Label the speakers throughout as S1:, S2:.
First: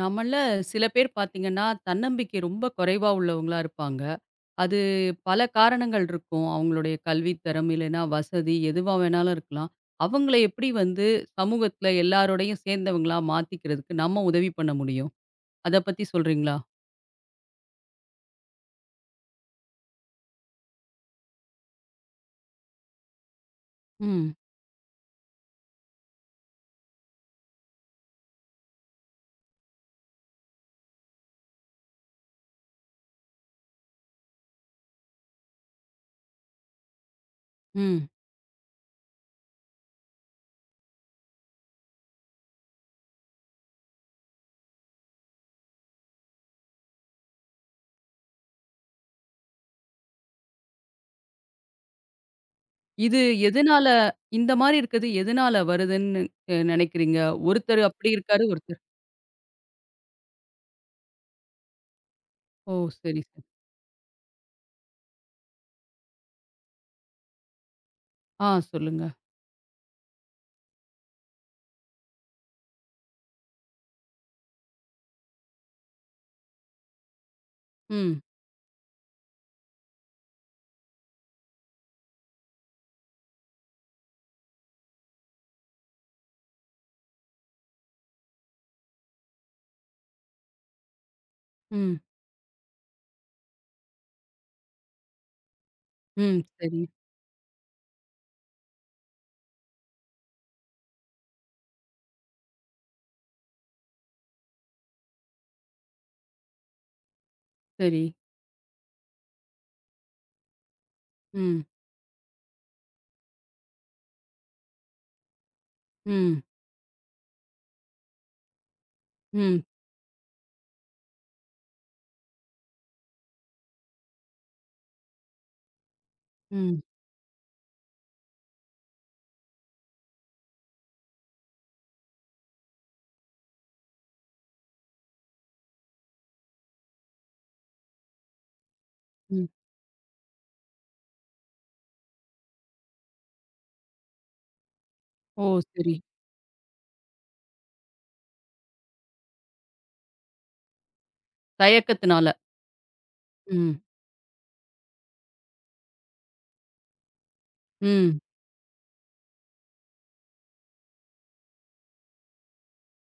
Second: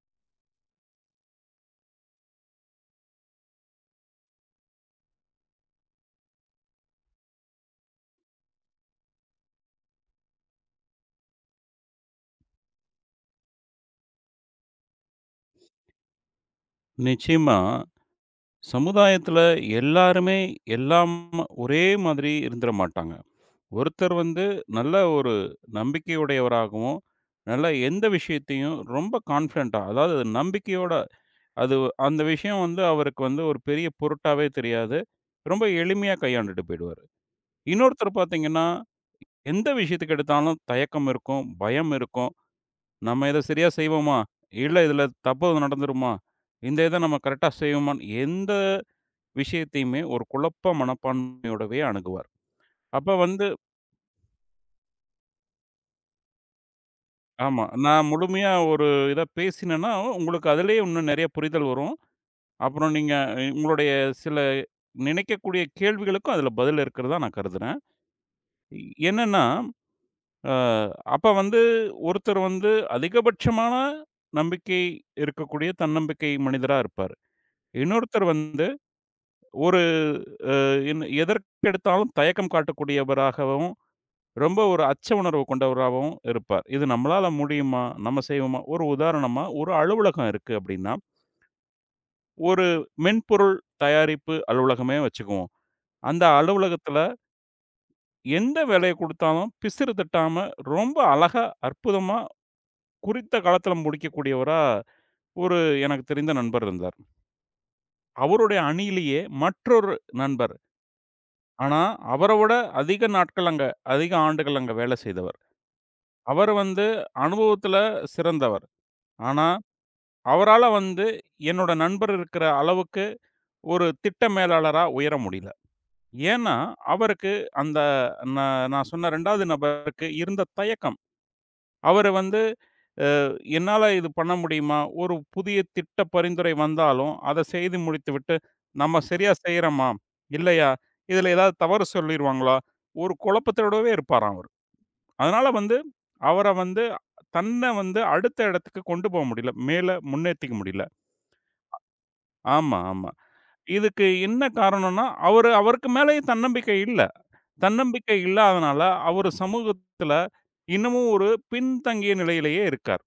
S1: நம்மள சில பேர் பார்த்தீங்கன்னா, தன்னம்பிக்கை ரொம்ப குறைவா உள்ளவங்களா இருப்பாங்க. அது பல காரணங்கள் இருக்கும். அவங்களுடைய கல்வித்தரம், இல்லைன்னா வசதி எதுவா வேணாலும் இருக்கலாம். அவங்கள எப்படி வந்து சமூகத்துல எல்லாரோடையும் சேர்ந்தவங்களா மாத்திக்கிறதுக்கு நம்ம உதவி பண்ண முடியும்? அத பத்தி சொல்றீங்களா?
S2: நிச்சயமா. சமுதாயத்துல எல்லாருமே எல்லாம் ஒரே மாதிரி இருந்துற மாட்டாங்க. ஒருத்தர்
S1: ம்,
S2: வந்து நல்ல ஒரு நம்பிக்கையுடையவராகவும், நல்ல எந்த விஷயத்தையும் ரொம்ப கான்ஃபிடென்ட்டா, அதாவது நம்பிக்கையோட அது அந்த விஷயம் வந்து அவருக்கு வந்து ஒரு பெரிய பொருட்டாவே தெரியாது. ரொம்ப எளிமையா கையாண்டுட்டு போயிடுவாரு.
S1: ம்.
S2: இன்னொருத்தர் பார்த்தீங்கன்னா, எந்த விஷயத்துக்கு எடுத்தாலும் தயக்கம் இருக்கும், பயம் இருக்கும். நம்ம இத சரியா செய்வோமா? இல்ல இதுல தப்பு நடந்துருமா? இந்த இத நம்ம கரெக்ட்டா செய்வோமான்னு எந்த விஷயத்தையுமே ஒரு குழப்ப மனப்பான்மையோடவே அணுகுவார். அப்ப
S1: இது
S2: வந்து
S1: எதனால இந்த மாரி இருக்கிறது எதனால வருதுன்னு நினைக்கிறீங்க?
S2: ஆமா.
S1: ஒருத்தர்
S2: நான்
S1: அப்படி இருக்காரு,
S2: முழுமையா
S1: ஒருத்தர்.
S2: ஒரு இத பேசினேன்னா, உங்களுக்கு அதிலேயே இன்னும் நெறைய புரிதல் வரும்.
S1: ஓ!
S2: அப்புறம் நீங்க
S1: சரி, சரி.
S2: உங்களுடைய சில நினைக்கக்கூடிய கேள்விகளுக்கும் அதில பதில் இருக்கிறதா நான் கருதுறேன்.
S1: ஆ சொல்லுங்க.
S2: என்னன்னா, அ அப்ப வந்து ஒருத்தர் வந்து அதிகபட்சமான நம்பிக்கை இருக்கக்கூடிய தன்னம்பிக்கை மனிதரா இருப்பாரு.
S1: ம்,
S2: இன்னொருத்தர் வந்து ஒரு அ என் எதற்கெடுத்தாலும் தயக்கம் காட்டக்கூடியவராகவும் ரொம்ப ஒரு அச்ச உணர்வு கொண்டவராகவும் இருப்பார். இது நம்மளால முடியுமா? நம்ம செய்வோமா? ஒரு உதாரணமா, ஒரு அலுவலகம் இருக்கு அப்படின்னா,
S1: ம்,
S2: ஒரு மென்பொருள் தயாரிப்பு அலுவலகமே வச்சுக்குவோம். அந்த
S1: ம். சரி,
S2: அலுவலகத்தில எந்த வேலைய குடுத்தாலும் பிசிறு தட்டாம ரொம்ப அழகா, அற்புதமா குறித்த காலத்தில முடிக்கக்கூடியவரா ஒரு எனக்கு தெரிந்த நண்பர் இருந்தார்.
S1: சரி.
S2: அவருடைய அணியிலேயே மற்றொரு நண்பர்.
S1: ம்,
S2: ஆனா, அவர விட அதிக நாட்கள் அங்க, அதிக ஆண்டுகள் அங்க வேலை செய்தவர்.
S1: ம்,
S2: அவர் வந்து அனுபவத்தில சிறந்தவர். ஆனா
S1: ம்.
S2: அவரால வந்து என்னோட நண்பர் இருக்கிற அளவுக்கு ஒரு திட்ட மேலாளரா உயர முடியல. ஏன்னா,
S1: ம்,
S2: அவருக்கு அந்த நான் நான் சொன்ன 2வது நபருக்கு இருந்த தயக்கம். அவரு வந்து என்னால இது பண்ண முடியுமா? ஒரு புதிய திட்ட பரிந்துரை வந்தாலும், அத செய்து முடித்துவிட்டு, நம்ம சரியா
S1: ம்.
S2: செய்றோமா? இல்லையா? இதுல ஏதாவது தவறு சொல்லிருவாங்களா? ஒரு குழப்பத்தோடவே இருப்பாராம் அவரு.
S1: ஓ!
S2: அதனால வந்து
S1: சரி.
S2: அவர வந்து தன்ன வந்து அடுத்த இடத்துக்கு கொண்டு போக முடியல. மேல முன்னேத்திக்க முடியல.
S1: தயக்கத்தினால.
S2: ஆமா, ஆமா.
S1: ம்,
S2: இதுக்கு என்ன காரணம்னா, அவரு அவருக்கு மேலயும் தன்னம்பிக்கை இல்ல. தன்னம்பிக்கை
S1: ம்.
S2: இல்லாதனால, அவரு சமூகத்துல இன்னமும் ஒரு பின்தங்கிய நிலையிலேயே இருக்கார்.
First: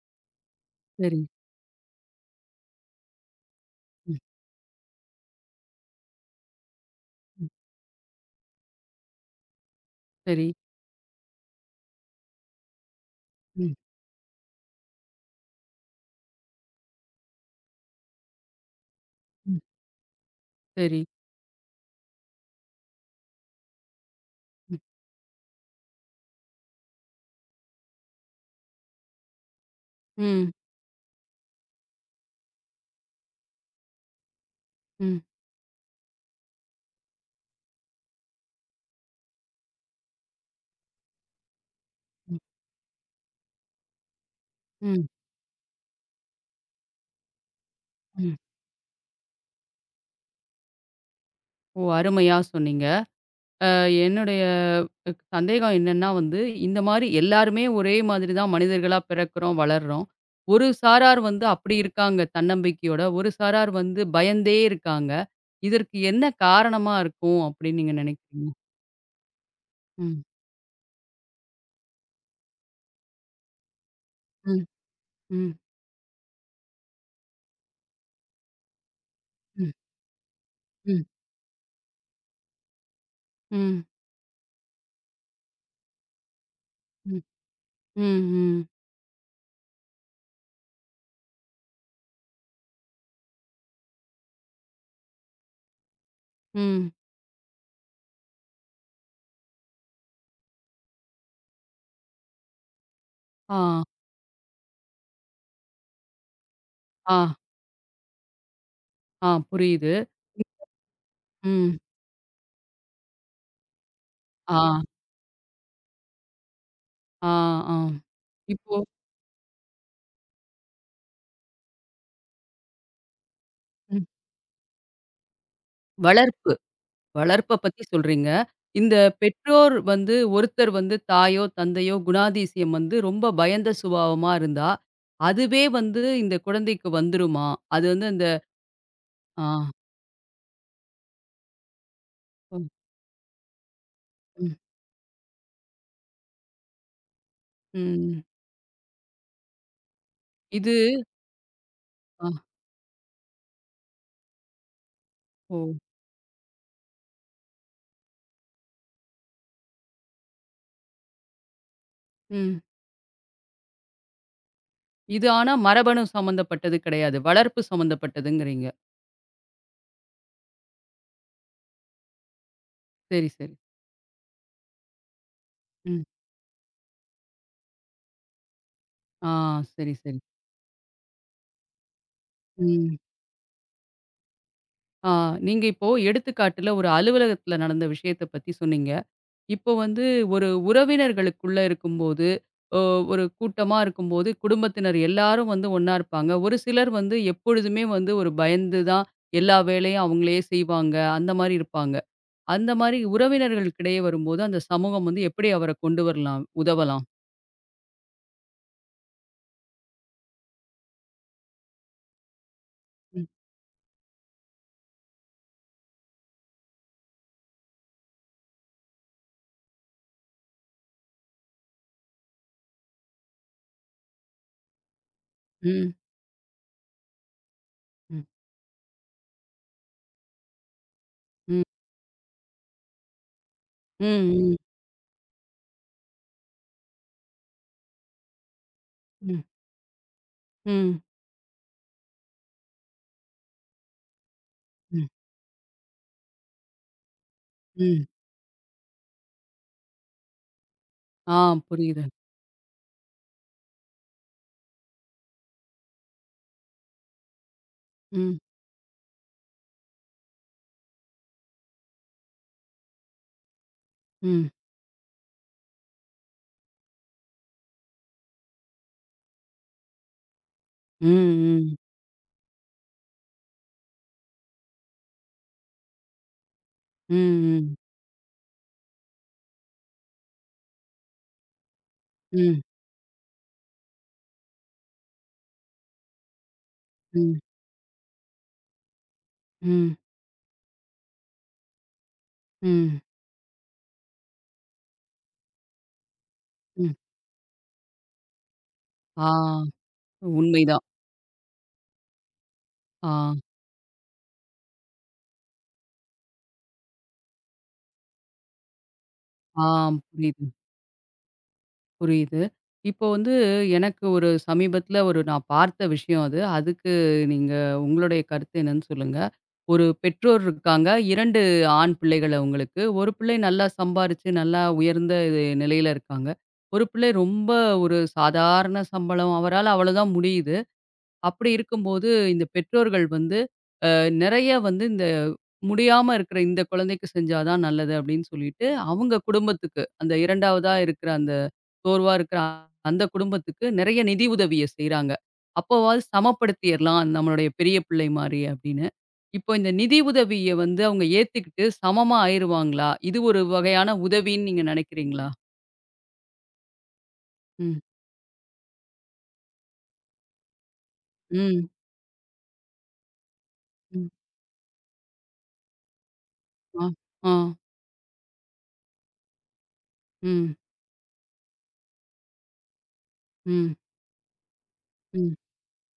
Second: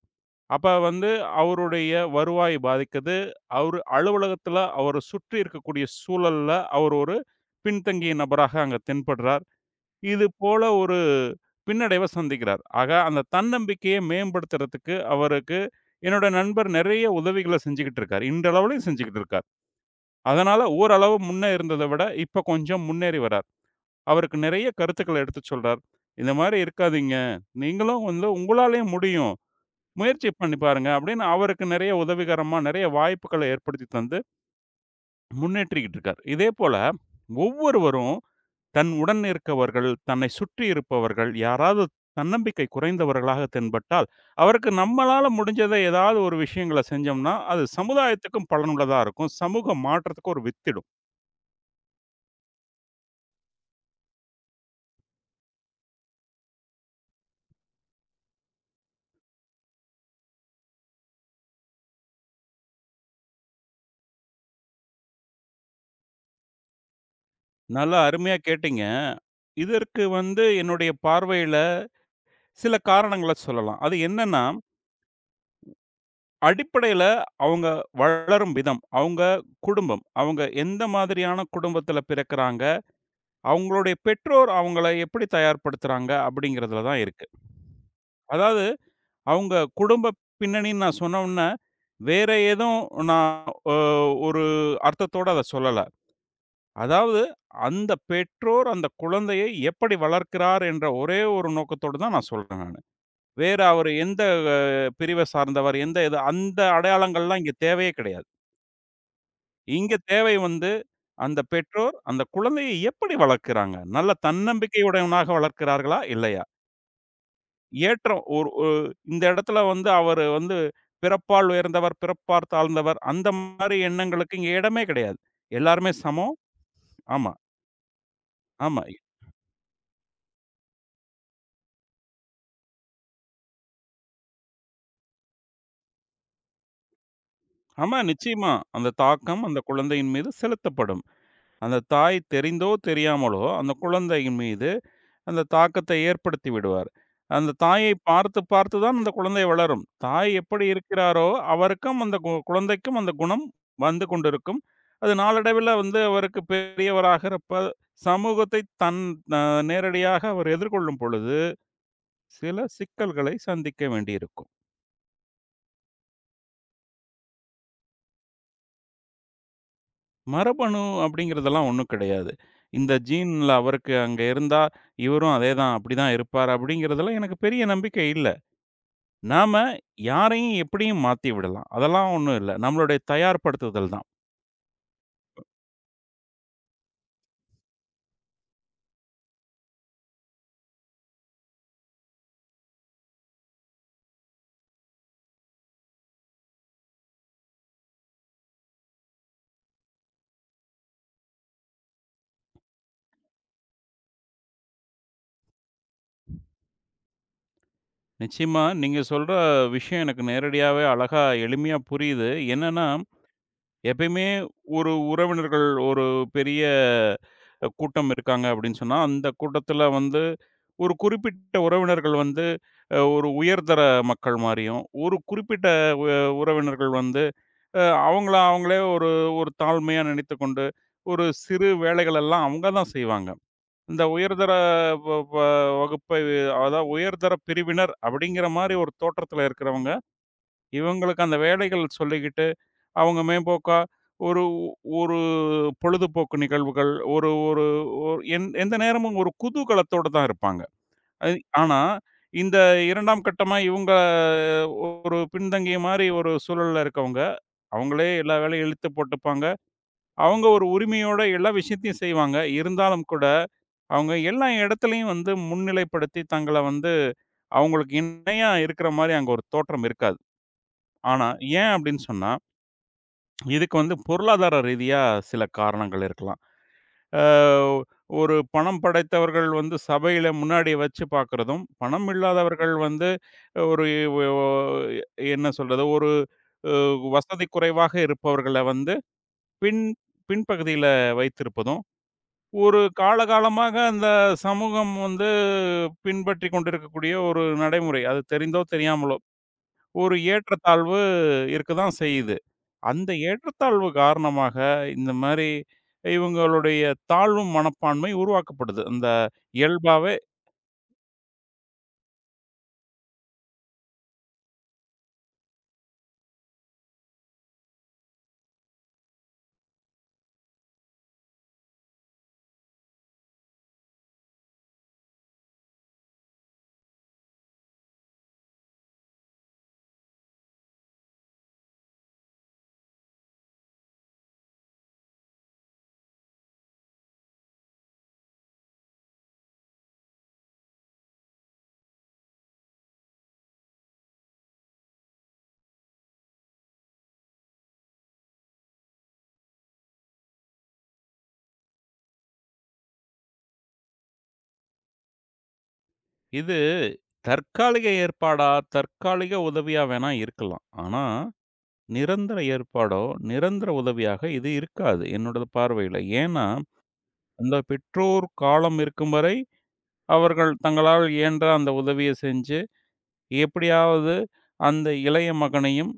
S2: அப்ப வந்து
S1: சரி.
S2: அவருடைய வருவாய் பாதிக்குது. அவரு
S1: ம்,
S2: அலுவலகத்துல அவர சுற்றி இருக்கக்கூடிய சூழல்ல, அவர் ஒரு
S1: ம்.
S2: பின்தங்கிய நபராக அங்க தென்படுறார். இது
S1: சரி.
S2: போல ஒரு பின்னடைவ சந்திக்கிறார். ஆக அந்த
S1: ம்,
S2: தன்னம்பிக்கைய மேம்படுத்துறதுக்கு அவருக்கு என்னோட நண்பர் நெறைய உதவிகள செஞ்சுகிட்டு இருக்காரு. இன்றளவிலும் செஞ்சுகிட்டு இருக்காரு.
S1: ம்.
S2: அதனால
S1: சரி.
S2: ஓரளவு முன்ன இருந்தத விட, இப்ப கொஞ்சம் முன்னேறி வரார். அவருக்கு நெறைய
S1: ம்,
S2: கருத்துக்கள எடுத்துச் சொல்றார். "இந்த மாரி இருக்காதீங்க. நீங்களும் வந்து உங்களாலயும் முடியும். முயற்சி
S1: ம்,
S2: பண்ணி பாருங்க" அப்படின்னு அவருக்கு நெறைய உதவிகரமா, நெறைய வாய்ப்புக்கள ஏற்படுத்தி தந்து
S1: ம்,
S2: முன்னேற்றிக்கிட்டு இருக்கார். இதேபோல ஒவ்வொருவரும் தன் உடன் இருக்கவர்கள், தன்னை சுற்றி இருப்பவர்கள், யாராவது
S1: ம்,
S2: தன்னம்பிக்கை குறைந்தவர்களாக தென்பட்டால், அவருக்கு
S1: ம்,
S2: நம்மளால முடிஞ்சத ஏதாவது ஒரு விஷயங்கள செஞ்சோம்னா, அது
S1: ம்.
S2: சமுதாயத்துக்கும் பலனுள்ளதா இருக்கும். சமூக மாற்றத்துக்கு ஒரு வித்திடும்.
S1: ஓ! அருமையா சொன்னீங்க. அ என்னுடைய சந்தேகம் என்னன்னா வந்து, இந்த மாரி எல்லாருமே ஒரே மாதிரி தான் மனிதர்களா பிறக்கிறோம், வளர்றோம். ஒரு சாரார் வந்து அப்படி இருக்காங்க தன்னம்பிக்கையோட, ஒரு சாரார் வந்து பயந்தே இருக்காங்க. இதற்கு என்ன காரணமா இருக்கும் அப்படின்னு நீங்க
S2: நல்லா அருமையா
S1: நினைக்கிறீங்க?
S2: கேட்டீங்க. இதற்கு
S1: ம்,
S2: வந்து என்னுடைய பார்வையில சில காரணங்கள சொல்லலாம். அது என்னன்னா,
S1: ம், ம், ம்,
S2: அடிப்படையில அவங்க வளரும் விதம், அவங்க
S1: ம்,
S2: குடும்பம், அவங்க எந்த
S1: ம்,
S2: மாதிரியான குடும்பத்தில பிறக்குறாங்க,
S1: ம்,
S2: அவங்களுடைய பெற்றோர் அவங்கள எப்படி தயார்படுத்துறாங்க அப்படிங்கிறதுல தான் இருக்கு.
S1: ம்,
S2: அதாவது
S1: ம்.
S2: அவங்க குடும்ப பின்னணின்னு நான் சொன்ன உடனே, வேற எதுவும் நான் அ ஒரு அர்த்தத்தோட அத சொல்லல.
S1: ம்.
S2: அதாவது அந்த பெற்றோர் அந்த குழந்தையை எப்படி வளர்க்கிறார் என்ற ஒரே ஒரு நோக்கத்தோட தான் நான் சொல்றேன் நானு. வேற
S1: ஆ,
S2: அவரு எந்த பிரிவ சார்ந்தவர், எந்த இது அந்த
S1: ஆ,
S2: அடையாளங்கள்லாம் இங்க தேவையே கிடையாது.
S1: ஆ
S2: இங்க
S1: புரியுது.
S2: தேவை வந்து, அந்த
S1: ம்.
S2: பெற்றோர் அந்த குழந்தையை எப்படி வளர்க்கிறாங்க? நல்ல
S1: ஆ,
S2: தன்னம்பிக்கையுடையவனாக வளர்க்கிறார்களா? இல்லையா?
S1: ஆ, ஆ.
S2: ஏற்றம் ஒரு ஒ
S1: இப்போ
S2: இந்த இடத்துல வந்து அவரு வந்து பிறப்பால் உயர்ந்தவர், பிறப்பார் தாழ்ந்தவர் அந்த மாரி
S1: ம்.
S2: எண்ணங்களுக்கு இங்க இடமே கிடையாது. எல்லாருமே சமம்.
S1: வளர்ப்பு.
S2: ஆமா,
S1: வளர்ப்ப பத்தி சொல்றீங்க.
S2: ஆமா.
S1: இந்த பெற்றோர் வந்து ஒருத்தர் வந்து தாயோ, தந்தையோ குணாதிசயம் வந்து ரொம்ப பயந்த சுபாவமா இருந்தா, அதுவே வந்து இந்த குழந்தைக்கு வந்துருமா? அது
S2: ஆமா,
S1: வந்து அந்த
S2: நிச்சயமா. அந்த தாக்கம்
S1: ஆ.
S2: அந்த குழந்தையின் மீது செலுத்தப்படும். அந்த தாய் தெரிந்தோ,
S1: ம்,
S2: தெரியாமலோ அந்த குழந்தையின்
S1: ம்,
S2: மீது அந்த தாக்கத்தை ஏற்படுத்தி விடுவார். அந்த தாயை
S1: ம்.
S2: பார்த்து பார்த்து தான் அந்த குழந்தை வளரும். தாய் எப்படி
S1: இது
S2: இருக்கிறாரோ, அவருக்கும் அந்த
S1: ஆ,
S2: குழந்தைக்கும் அந்த குணம் வந்து கொண்டிருக்கும். அது
S1: ஓ!
S2: நாளடைவில வந்து அவருக்கு பெரியவராகிறப்ப, சமூகத்தை தன் அ நேரடியாக அவர் எதிர்கொள்ளும் பொழுது, சில
S1: ம்.
S2: சிக்கல்களை சந்திக்க வேண்டியிருக்கும்.
S1: இது ஆனா மரபணு சம்மந்தப்பட்டது கிடையாது. வளர்ப்பு சம்மந்தப்பட்டதுங்கிறீங்க.
S2: மரபணு அப்படிங்கிறதெல்லாம் ஒண்ணும் கிடையாது. இந்த
S1: சரி, சரி.
S2: ஜீன்ல அவருக்கு அங்க இருந்தா, இவரும் அதே தான், அப்படி
S1: ம்.
S2: தான் இருப்பார் அப்படிங்கிறதுல எனக்கு பெரிய நம்பிக்கை இல்ல.
S1: ஆ
S2: நாம
S1: சரி, சரி.
S2: யாரையும் எப்படியும் மாத்தி விடலாம். அதெல்லாம் ஒண்ணும் இல்ல.
S1: ம்.
S2: நம்மளுடைய தயார்படுத்துதல் தான்.
S1: ஆ, நீங்க இப்போ எடுத்துக்காட்டுல ஒரு அலுவலகத்துல நடந்த விஷயத்த பத்தி சொன்னீங்க. இப்போ வந்து ஒரு உறவினர்களுக்குள்ள இருக்கும்போது, அ ஒரு கூட்டமா இருக்கும்போது குடும்பத்தினர் எல்லாரும் வந்து ஒண்ணா இருப்பாங்க. ஒரு சிலர் வந்து எப்பொழுதுமே வந்து ஒரு பயந்து தான் எல்லா வேலையும் அவங்களே செய்வாங்க. அந்த மாரி இருப்பாங்க. அந்த மாரி உறவினர்களுக்கிடையே வரும்போது அந்த சமூகம் வந்து எப்படி அவர கொண்டு வரலாம்? உதவலாம்?
S2: நிச்சயமா நீங்க சொல்ற விஷயம் எனக்கு நேரடியாவே அழகா எளிமையா புரியுது. என்னன்னா,
S1: ம்.
S2: எப்பயுமே ஒரு உறவினர்கள் ஒரு பெரிய கூட்டம் இருக்காங்க அப்படின்னு சொன்னா, அந்த கூட்டத்தில வந்து ஒரு குறிப்பிட்ட உறவினர்கள் வந்து ஒரு உயர்தர மக்கள் மாரியும், ஒரு குறிப்பிட்ட
S1: ம்.
S2: உ உறவினர்கள் வந்து அ
S1: ம்.
S2: அவங்கள அவங்களே ஒரு ஒரு தாழ்மையா நினைத்துக்கொண்டு, ஒரு
S1: ம்.
S2: சிறு வேலைகளெல்லாம் அவங்க தான் செய்வாங்க. இந்த உயர்தர
S1: ம்.
S2: வ வ வகுப்பை அதாவது உயர்தர பிரிவினர் அப்படிங்கிற மாரி ஒரு
S1: ம். ம்.
S2: தோற்றத்தில இருக்கிறவங்க,
S1: ம்.
S2: இவங்களுக்கு அந்த வேலைகள் சொல்லிக்கிட்டு, அவங்க மேம்போக்கா ஒரு
S1: ம்.
S2: ஒரு பொழுதுபோக்கு நிகழ்வுகள், ஒரு ஒரு
S1: ம்.
S2: ஒரு எந்த நேரமும் ஒரு குதூகலத்தோட தான் இருப்பாங்க. அது
S1: ஆ
S2: ஆனா,
S1: புரியுது.
S2: இந்த 2ஆம் கட்டமா இவங்க ஒரு பின்தங்கிய மாரி ஒரு சூழல்ல இருக்கவங்க, அவங்களே எல்லா
S1: ம்.
S2: வேலையும் இழுத்து போட்டுப்பாங்க. அவங்க ஒரு உரிமையோட எல்லா விஷயத்தையும் செய்வாங்க. இருந்தாலும் கூட, அவங்க எல்லா
S1: ம்.
S2: இடத்துலயும் வந்து முன்னிலைப்படுத்தி தங்கள வந்து அவங்களுக்கு இணையா இருக்கிற மாரி அங்க ஒரு தோற்றம் இருக்காது.
S1: ம்.
S2: ஆனா, ஏன்
S1: ம்.
S2: அப்படின்னு சொன்னா, இதுக்கு வந்து பொருளாதார ரீதியா சில காரணங்கள் இருக்கலாம்.
S1: ம்.
S2: அ
S1: ம்.
S2: ஒரு பணம் படைத்தவர்கள் வந்து சபையில முன்னாடி வச்சு பார்க்கிறதும், பணம்
S1: ம்,
S2: இல்லாதவர்கள் வந்து ஒரு ஒ என்ன சொல்றது? ஒரு அ
S1: ம்,
S2: வசதி குறைவாக இருப்பவர்கள வந்து பின்
S1: ம்,
S2: பின்பகுதியில வைத்திருப்பதும் ஒரு
S1: ம்,
S2: காலகாலமாக அந்த சமூகம் வந்து பின்பற்றிக்
S1: ம்.
S2: கொண்டிருக்கக்கூடிய ஒரு நடைமுறை. அது தெரிந்தோ, தெரியாமலோ
S1: ஆ
S2: ஒரு
S1: உண்மைதான்.
S2: ஏற்றத்தாழ்வு இருக்க தான் செய்யுது. அந்த
S1: ஆ,
S2: ஏற்றத்தாழ்வு காரணமாக இந்த மாரி இவங்களுடைய தாழ்வு மனப்பான்மை உருவாக்கப்படுது. அந்த
S1: ஆ
S2: இயல்பாவே
S1: புரியுது, புரியுது. இப்போ வந்து எனக்கு ஒரு சமீபத்தில ஒரு நான் பார்த்த விஷயம் அது. அதுக்கு நீங்க உங்களுடைய கருத்து என்னன்னு சொல்லுங்க. ஒரு பெற்றோர் இருக்காங்க. 2 ஆண் பிள்ளைகள் அவங்களுக்கு. ஒரு பிள்ளை நல்லா சம்பாரிச்சு, நல்லா உயர்ந்த இது நிலையில இருக்காங்க. ஒரு பிள்ளை ரொம்ப ஒரு சாதாரண சம்பளம். அவரால அவ்வளதான் முடியுது. அப்படி இருக்கும்போது இந்த பெற்றோர்கள் வந்து நிறைய வந்து இந்த முடியாம இருக்கிற இந்த குழந்தைக்கு செஞ்சா தான் நல்லது அப்படின்னு சொல்லிட்டு, அவங்க குடும்பத்துக்கு அந்த 2வதா இருக்கிற அந்த சோர்வா இருக்கிற அந்த குடும்பத்துக்கு நிறைய நிதி உதவிய செய்றாங்க. அப்போவாவது சமப்படுத்திறலாம் நம்மளுடைய பெரிய பிள்ளை மாரி அப்படின்னு. இப்போ இந்த நிதி உதவிய வந்து அவங்க ஏத்துக்கிட்டு சமமா ஆயிருவாங்களா? இது ஒரு வகையான உதவின்னு நீங்க நினைக்கிறீங்களா?
S2: இது
S1: ம்.
S2: தற்காலிக ஏற்பாடா, தற்காலிக உதவியா வேணா இருக்கலாம். ஆனா,
S1: ம்.
S2: நிரந்தர ஏற்பாடோ, நிரந்தர
S1: ம்.
S2: உதவியாக இது இருக்காது. என்னோட பார்வையில. ஏன்னா,
S1: ஆ. ஆ.
S2: அந்த பெற்றோர் காலம் இருக்கும் வரை
S1: ம்.
S2: அவர்கள் தங்களால் இயன்ற அந்த உதவிய செஞ்சு,
S1: ம்.
S2: எப்படியாவது அந்த இளைய
S1: ம்.
S2: மகனையும்,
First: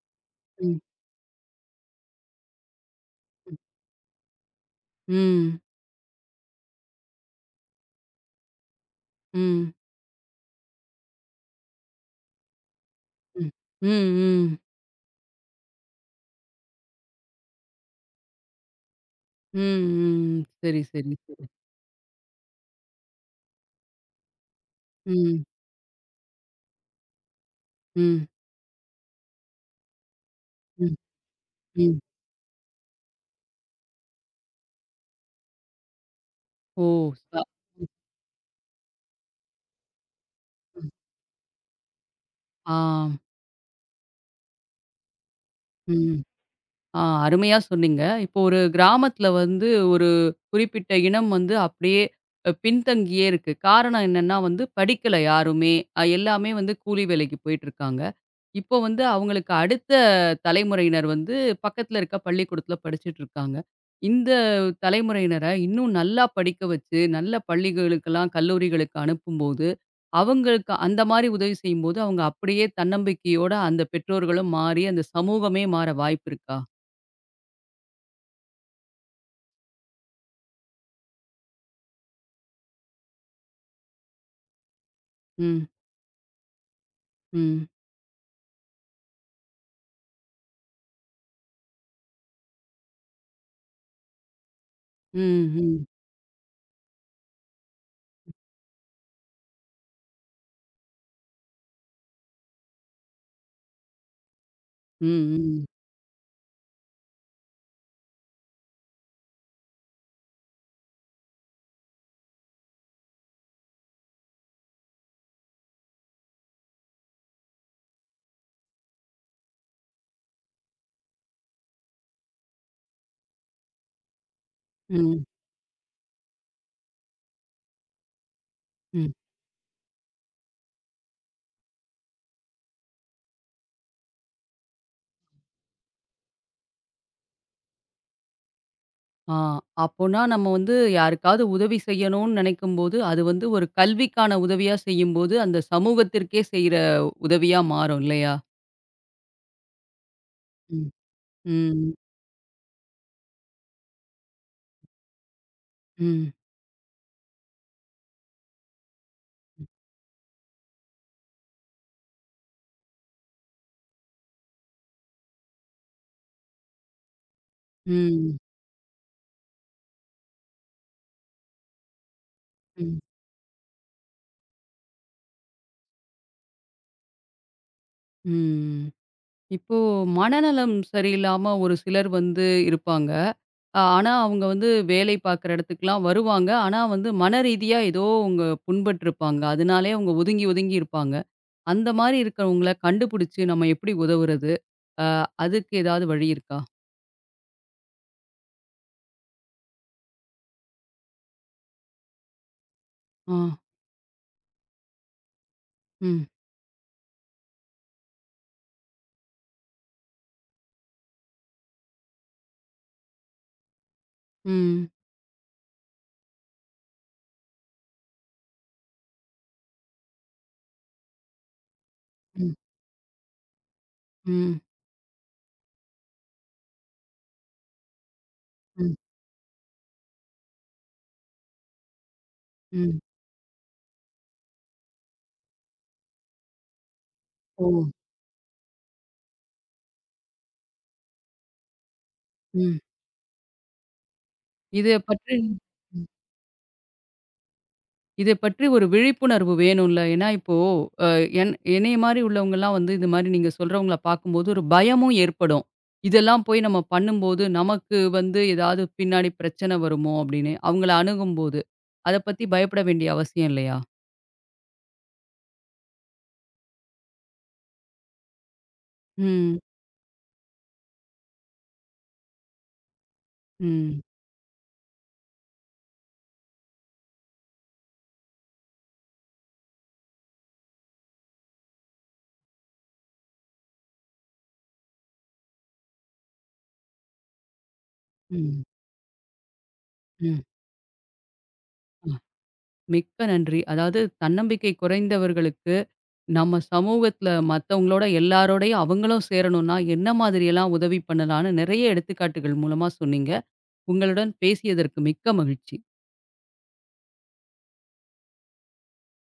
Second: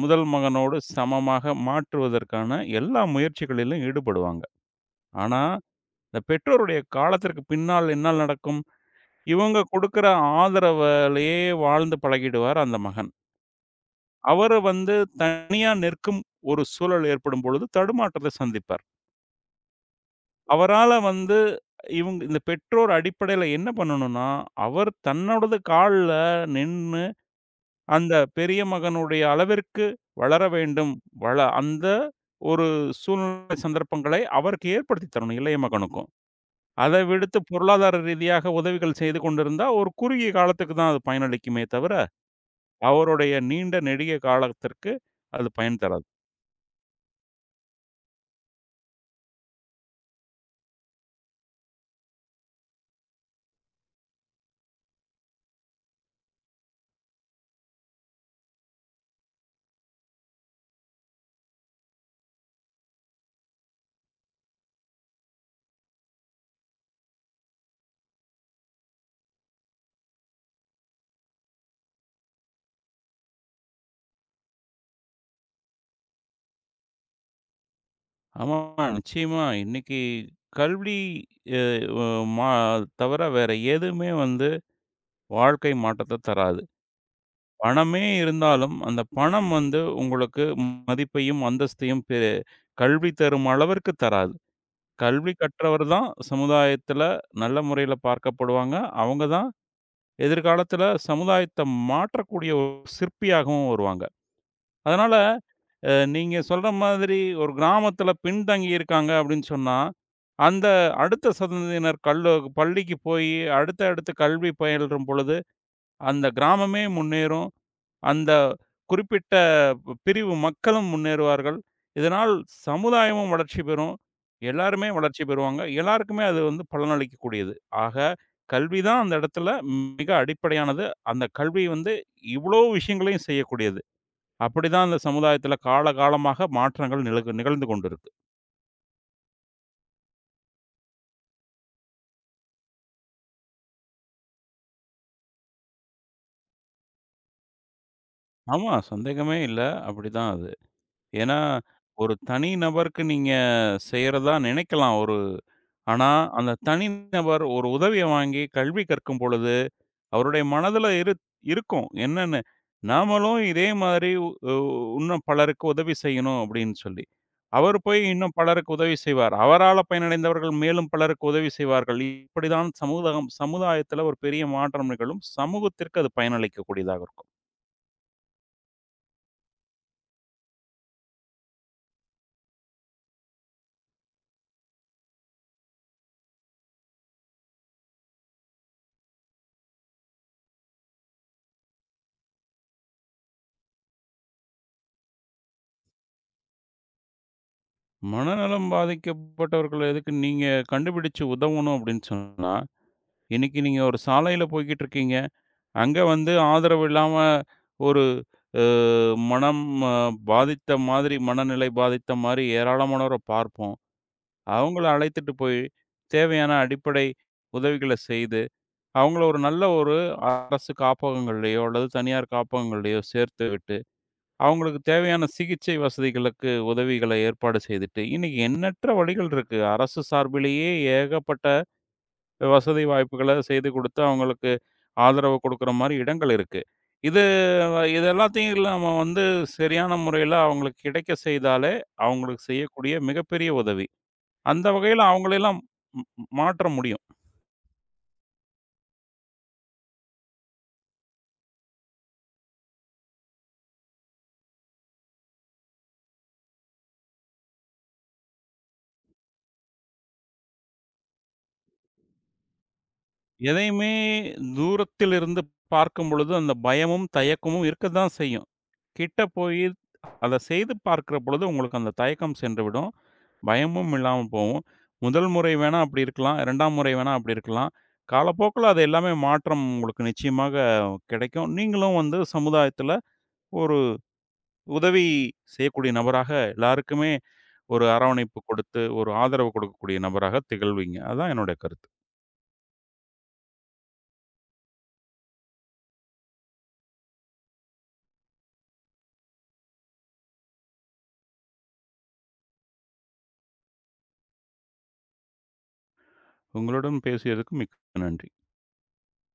S2: முதல் மகனோடு
S1: ம்.
S2: சமமாக மாற்றுவதற்கான எல்லா
S1: ம்.
S2: முயற்சிகளிலும் ஈடுபடுவாங்க. ஆனா,
S1: ம்.
S2: இந்த பெற்றோருடைய காலத்திற்கு பின்னால் என்ன நடக்கும்? இவங்க
S1: ம்.
S2: குடுக்கிற ஆதரவுலயே வாழ்ந்து பழகிடுவார் அந்த மகன்.
S1: ம். ம். ம்.
S2: அவரு வந்து தனியா நிற்கும் ஒரு சூழல் ஏற்படும் பொழுது தடுமாற்றத்தை சந்திப்பார்.
S1: ம், ம். சரி,
S2: அவரால
S1: சரி,
S2: வந்து
S1: சரி.
S2: இவங்க இந்த பெற்றோர் அடிப்படையில என்ன பண்ணணும்னா, அவர்
S1: ம்,
S2: தன்னோடது கால்ல நின் அந்த
S1: ம்,
S2: பெரிய மகனுடைய அளவிற்கு வளர வேண்டும்.
S1: ம்,
S2: அந்த
S1: ம்.
S2: ஒரு சூழ்நிலை, சந்தர்ப்பங்களை அவருக்கு ஏற்படுத்தி தரணும், இளைய மகனுக்கும்.
S1: ஓ!
S2: அதை விடுத்து
S1: ச
S2: பொருளாதார ரீதியாக உதவிகள் செய்து கொண்டிருந்தா, ஒரு குறுகிய காலத்துக்கு தான் அது பயனளிக்குமே தவிர,
S1: ஆ.
S2: அவருடைய நீண்ட நெடிய காலத்திற்கு அது பயன் தராது.
S1: ம். ஆ அருமையா சொன்னீங்க. இப்போ ஒரு கிராமத்துல வந்து ஒரு குறிப்பிட்ட இனம் வந்து அப்படியே பின்தங்கியே இருக்கு. காரணம் என்னன்னா வந்து படிக்கல யாருமே. எல்லாமே வந்து கூலி வேலைக்கு போயிட்டுருக்காங்க. இப்போ வந்து அவங்களுக்கு அடுத்த தலைமுறையினர் வந்து பக்கத்துல இருக்க பள்ளிக்கூடத்துல படிச்சுட்டுருக்காங்க. இந்த தலைமுறையினர இன்னும் நல்லா படிக்க வச்சு, நல்ல பள்ளிகளுக்கெல்லாம், கல்லூரிகளுக்கு அனுப்பும்போது, அவங்களுக்கு அந்த மாரி உதவி செய்யும்போது, அவங்க அப்படியே தன்னம்பிக்கையோட அந்த பெற்றோர்களும் மாறி, அந்த சமூகமே மாற வாய்ப்பு இருக்கா?
S2: ஆமா, நிச்சயமா. இன்னைக்கு கல்வி அ வ மா தவிர வேற எதுவுமே வந்து
S1: ம்,
S2: வாழ்க்கை மாற்றத்த தராது.
S1: ம்,
S2: பணமே இருந்தாலும், அந்த பணம் வந்து உங்களுக்கு மதிப்பையும், அந்தஸ்தையும் கல்வி தரும் அளவிற்கு தராது. கல்வி
S1: ம்,
S2: கற்றவர்
S1: ம்,
S2: தான் சமுதாயத்தில நல்ல முறையில பார்க்கப்படுவாங்க. அவங்க தான் எதிர்காலத்தில சமுதாயத்த மாற்றக்கூடிய ஒரு சிற்பியாகவும் வருவாங்க. அதனால,
S1: ம், ம்,
S2: நீங்க சொல்ற மாதிரி ஒரு கிராமத்தில பின்தங்கி இருக்காங்க அப்படின்னு சொன்னா, அந்த அடுத்த சந்ததியினர் பள்ளிக்கு போயி அடுத்த அடுத்து கல்வி பயிலும் பொழுது, அந்த கிராமமே முன்னேறும். அந்த குறிப்பிட்ட பிரிவு மக்களும் முன்னேறுவார்கள். இதனால் சமுதாயமும் வளர்ச்சி பெறும். எல்லாருமே வளர்ச்சி
S1: ம்,
S2: பெறுவாங்க. எல்லாருக்குமே அது வந்து பலனளிக்கக்கூடியது. ஆக கல்வி தான்
S1: ம்.
S2: அந்த இடத்துல மிக அடிப்படையானது. அந்த கல்வி வந்து இவ்வளோ விஷயங்களையும் செய்யக்கூடியது. அப்படிதான் அந்த சமுதாயத்தில காலகாலமாக மாற்றங்கள் நிகழ்ந்து கொண்டிருக்கு.
S1: ஆ, அப்போனா நம்ம வந்து யாருக்காவது உதவி செய்யணும்னு நினைக்கும்போது, அது வந்து ஒரு கல்விக்கான உதவியா செய்யும்போது, அந்த சமூகத்திற்கே செய்ற உதவியா மாறும் இல்லையா?
S2: ஆமா, சந்தேகமே இல்ல. அப்படிதான் அது.
S1: ம்,
S2: ஏன்னா,
S1: ம்,
S2: ஒரு தனி நபருக்கு நீங்க செய்றதா நினைக்கலாம் ஒரு ஆனா,
S1: ம்,
S2: அந்த தனி நபர் ஒரு உதவிய வாங்கி கல்வி கற்கும் பொழுது, அவருடைய மனதுல இருக்கும். என்னன்னு, நாமளும் இதே மாதிரி உ உ- இன்னும் பலருக்கு உதவி செய்யணும் அப்படின்னு சொல்லி. அவர் போய் இன்னும்
S1: ம்,
S2: பலருக்கு உதவி செய்வார். அவரால பயனடைந்தவர்கள் மேலும் பலருக்கு உதவி செய்வார்கள். இப்படிதான்
S1: ம்,
S2: சமுதாயத்தில ஒரு பெரிய மாற்றம் நிகழும். சமூகத்திற்கு அது பயனளிக்கக்கூடியதாக இருக்கும்.
S1: ம். இப்போ மனநலம் சரியில்லாம ஒரு சிலர் வந்து இருப்பாங்க. ஆ, ஆனா, அவங்க வந்து வேலை பார்க்குற இடத்துக்குலாம் வருவாங்க. ஆனா, வந்து மனரீதியா ஏதோ அவங்க புண்பட்டிருப்பாங்க. அதனாலயே அவங்க ஒதுங்கி ஒதுங்கி இருப்பாங்க. அந்த மாரி இருக்கிறவங்கள கண்டுபிடிச்சு நம்ம எப்படி உதவுறது? அ அதுக்கு ஏதாவது வழி இருக்கா?
S2: மனநலம் பாதிக்கப்பட்டவர்கள எதுக்கு நீங்க கண்டுபிடிச்சு உதவணும் அப்படின்னு சொன்னா,
S1: ஆ.
S2: இன்னைக்கு நீங்க ஒரு சாலையில போய்க்கிட்டு இருக்கீங்க. அங்க
S1: ம்.
S2: வந்து ஆதரவு இல்லாம ஒரு அ மனம் அ பாதித்த மாதிரி, மனநிலை பாதித்த மாரி ஏராளமானோர பார்ப்போம். அவங்கள
S1: ம்.
S2: அழைத்துட்டு போய் தேவையான அடிப்படை உதவிகள செய்து, அவங்கள ஒரு நல்ல ஒரு அரசு காப்பகங்கள்லயோ அல்லது தனியார்
S1: ம்.
S2: காப்பகங்கள்லயோ சேர்த்து விட்டு
S1: ம்.
S2: அவங்களுக்கு தேவையான சிகிச்சை வசதிகளுக்கு உதவிகளை ஏற்பாடு செய்துட்டு, இன்னைக்கு எண்ணற்ற
S1: ம்.
S2: வழிகள் இருக்கு. அரசு சார்பிலேயே ஏகப்பட்ட வசதி
S1: ம்.
S2: வாய்ப்புகள செய்து குடுத்து, அவங்களுக்கு ஆதரவு குடுக்குற மாரி இடங்கள் இருக்கு. இது
S1: ஓ!
S2: இது எல்லாத்தையும் இல்ல நம்ம வந்து சரியான முறையில அவங்களுக்கு கிடைக்க செய்தாலே, அவங்களுக்கு
S1: ம்.
S2: செய்யக்கூடிய மிகப்பெரிய உதவி. அந்த
S1: இத
S2: வகையில
S1: பற்றி
S2: அவங்களெல்லாம் ம்
S1: ம்.
S2: ம் மாற்ற முடியும்.
S1: இத பற்றி ஒரு விழிப்புணர்வு வேணும்ல. ஏன்னா இப்போ அ என்னைய மாரி உள்ளவங்கலாம் வந்து இது மாரி நீங்க சொல்றவங்கள பார்க்கும்போது ஒரு பயமும் ஏற்படும். இதெல்லாம் போய் நம்ம பண்ணும்போது நமக்கு வந்து ஏதாவது பின்னாடி பிரச்சனை வருமோ அப்படின்னு. அவங்கள அணுகும்போது. அத பத்தி பயப்பட வேண்டிய அவசியம் இல்லையா?
S2: எதையுமே தூரத்திலிருந்து பார்க்கும் பொழுது, அந்த பயமும், தயக்கமும் இருக்கத்தான் செய்யும். கிட்ட
S1: ம்.
S2: போயி அத செய்து பார்க்கிற பொழுது உங்களுக்கு அந்த தயக்கம் சென்று விடும். பயமும்
S1: ம்.
S2: இல்லாம போகும். முதல் முறை வேணா அப்படி இருக்கலாம். 2ஆம் முறை வேணா அப்படி இருக்கலாம். காலப்போக்குல அது எல்லாமே மாற்றம் உங்களுக்கு நிச்சயமாக கிடைக்கும். நீங்களும் வந்து சமுதாயத்துல ஒரு உதவி செய்யக்கூடிய நபராக எல்லாருக்குமே ஒரு அரவணைப்பு
S1: ம்.
S2: கொடுத்து, ஒரு ஆதரவு கொடுக்கக்கூடிய நபராக திகழ்வீங்க. அதான் என்னுடைய கருத்து.
S1: ம். மிக்க நன்றி. அதாவது தன்னம்பிக்கை குறைந்தவர்களுக்கு, நம்ம சமூகத்தில மத்தவங்களோட எல்லாரோடையும் அவங்களும் சேரணும்னா, என்ன மாதிரியெல்லாம் உதவி பண்ணலான்னு நெறைய எடுத்துக்காட்டுகள் மூலமா சொன்னீங்க. உங்களுடன் பேசியதற்கு மிக்க மகிழ்ச்சி.
S2: உங்களுடன் பேசியதுக்கு மிக்க நன்றி.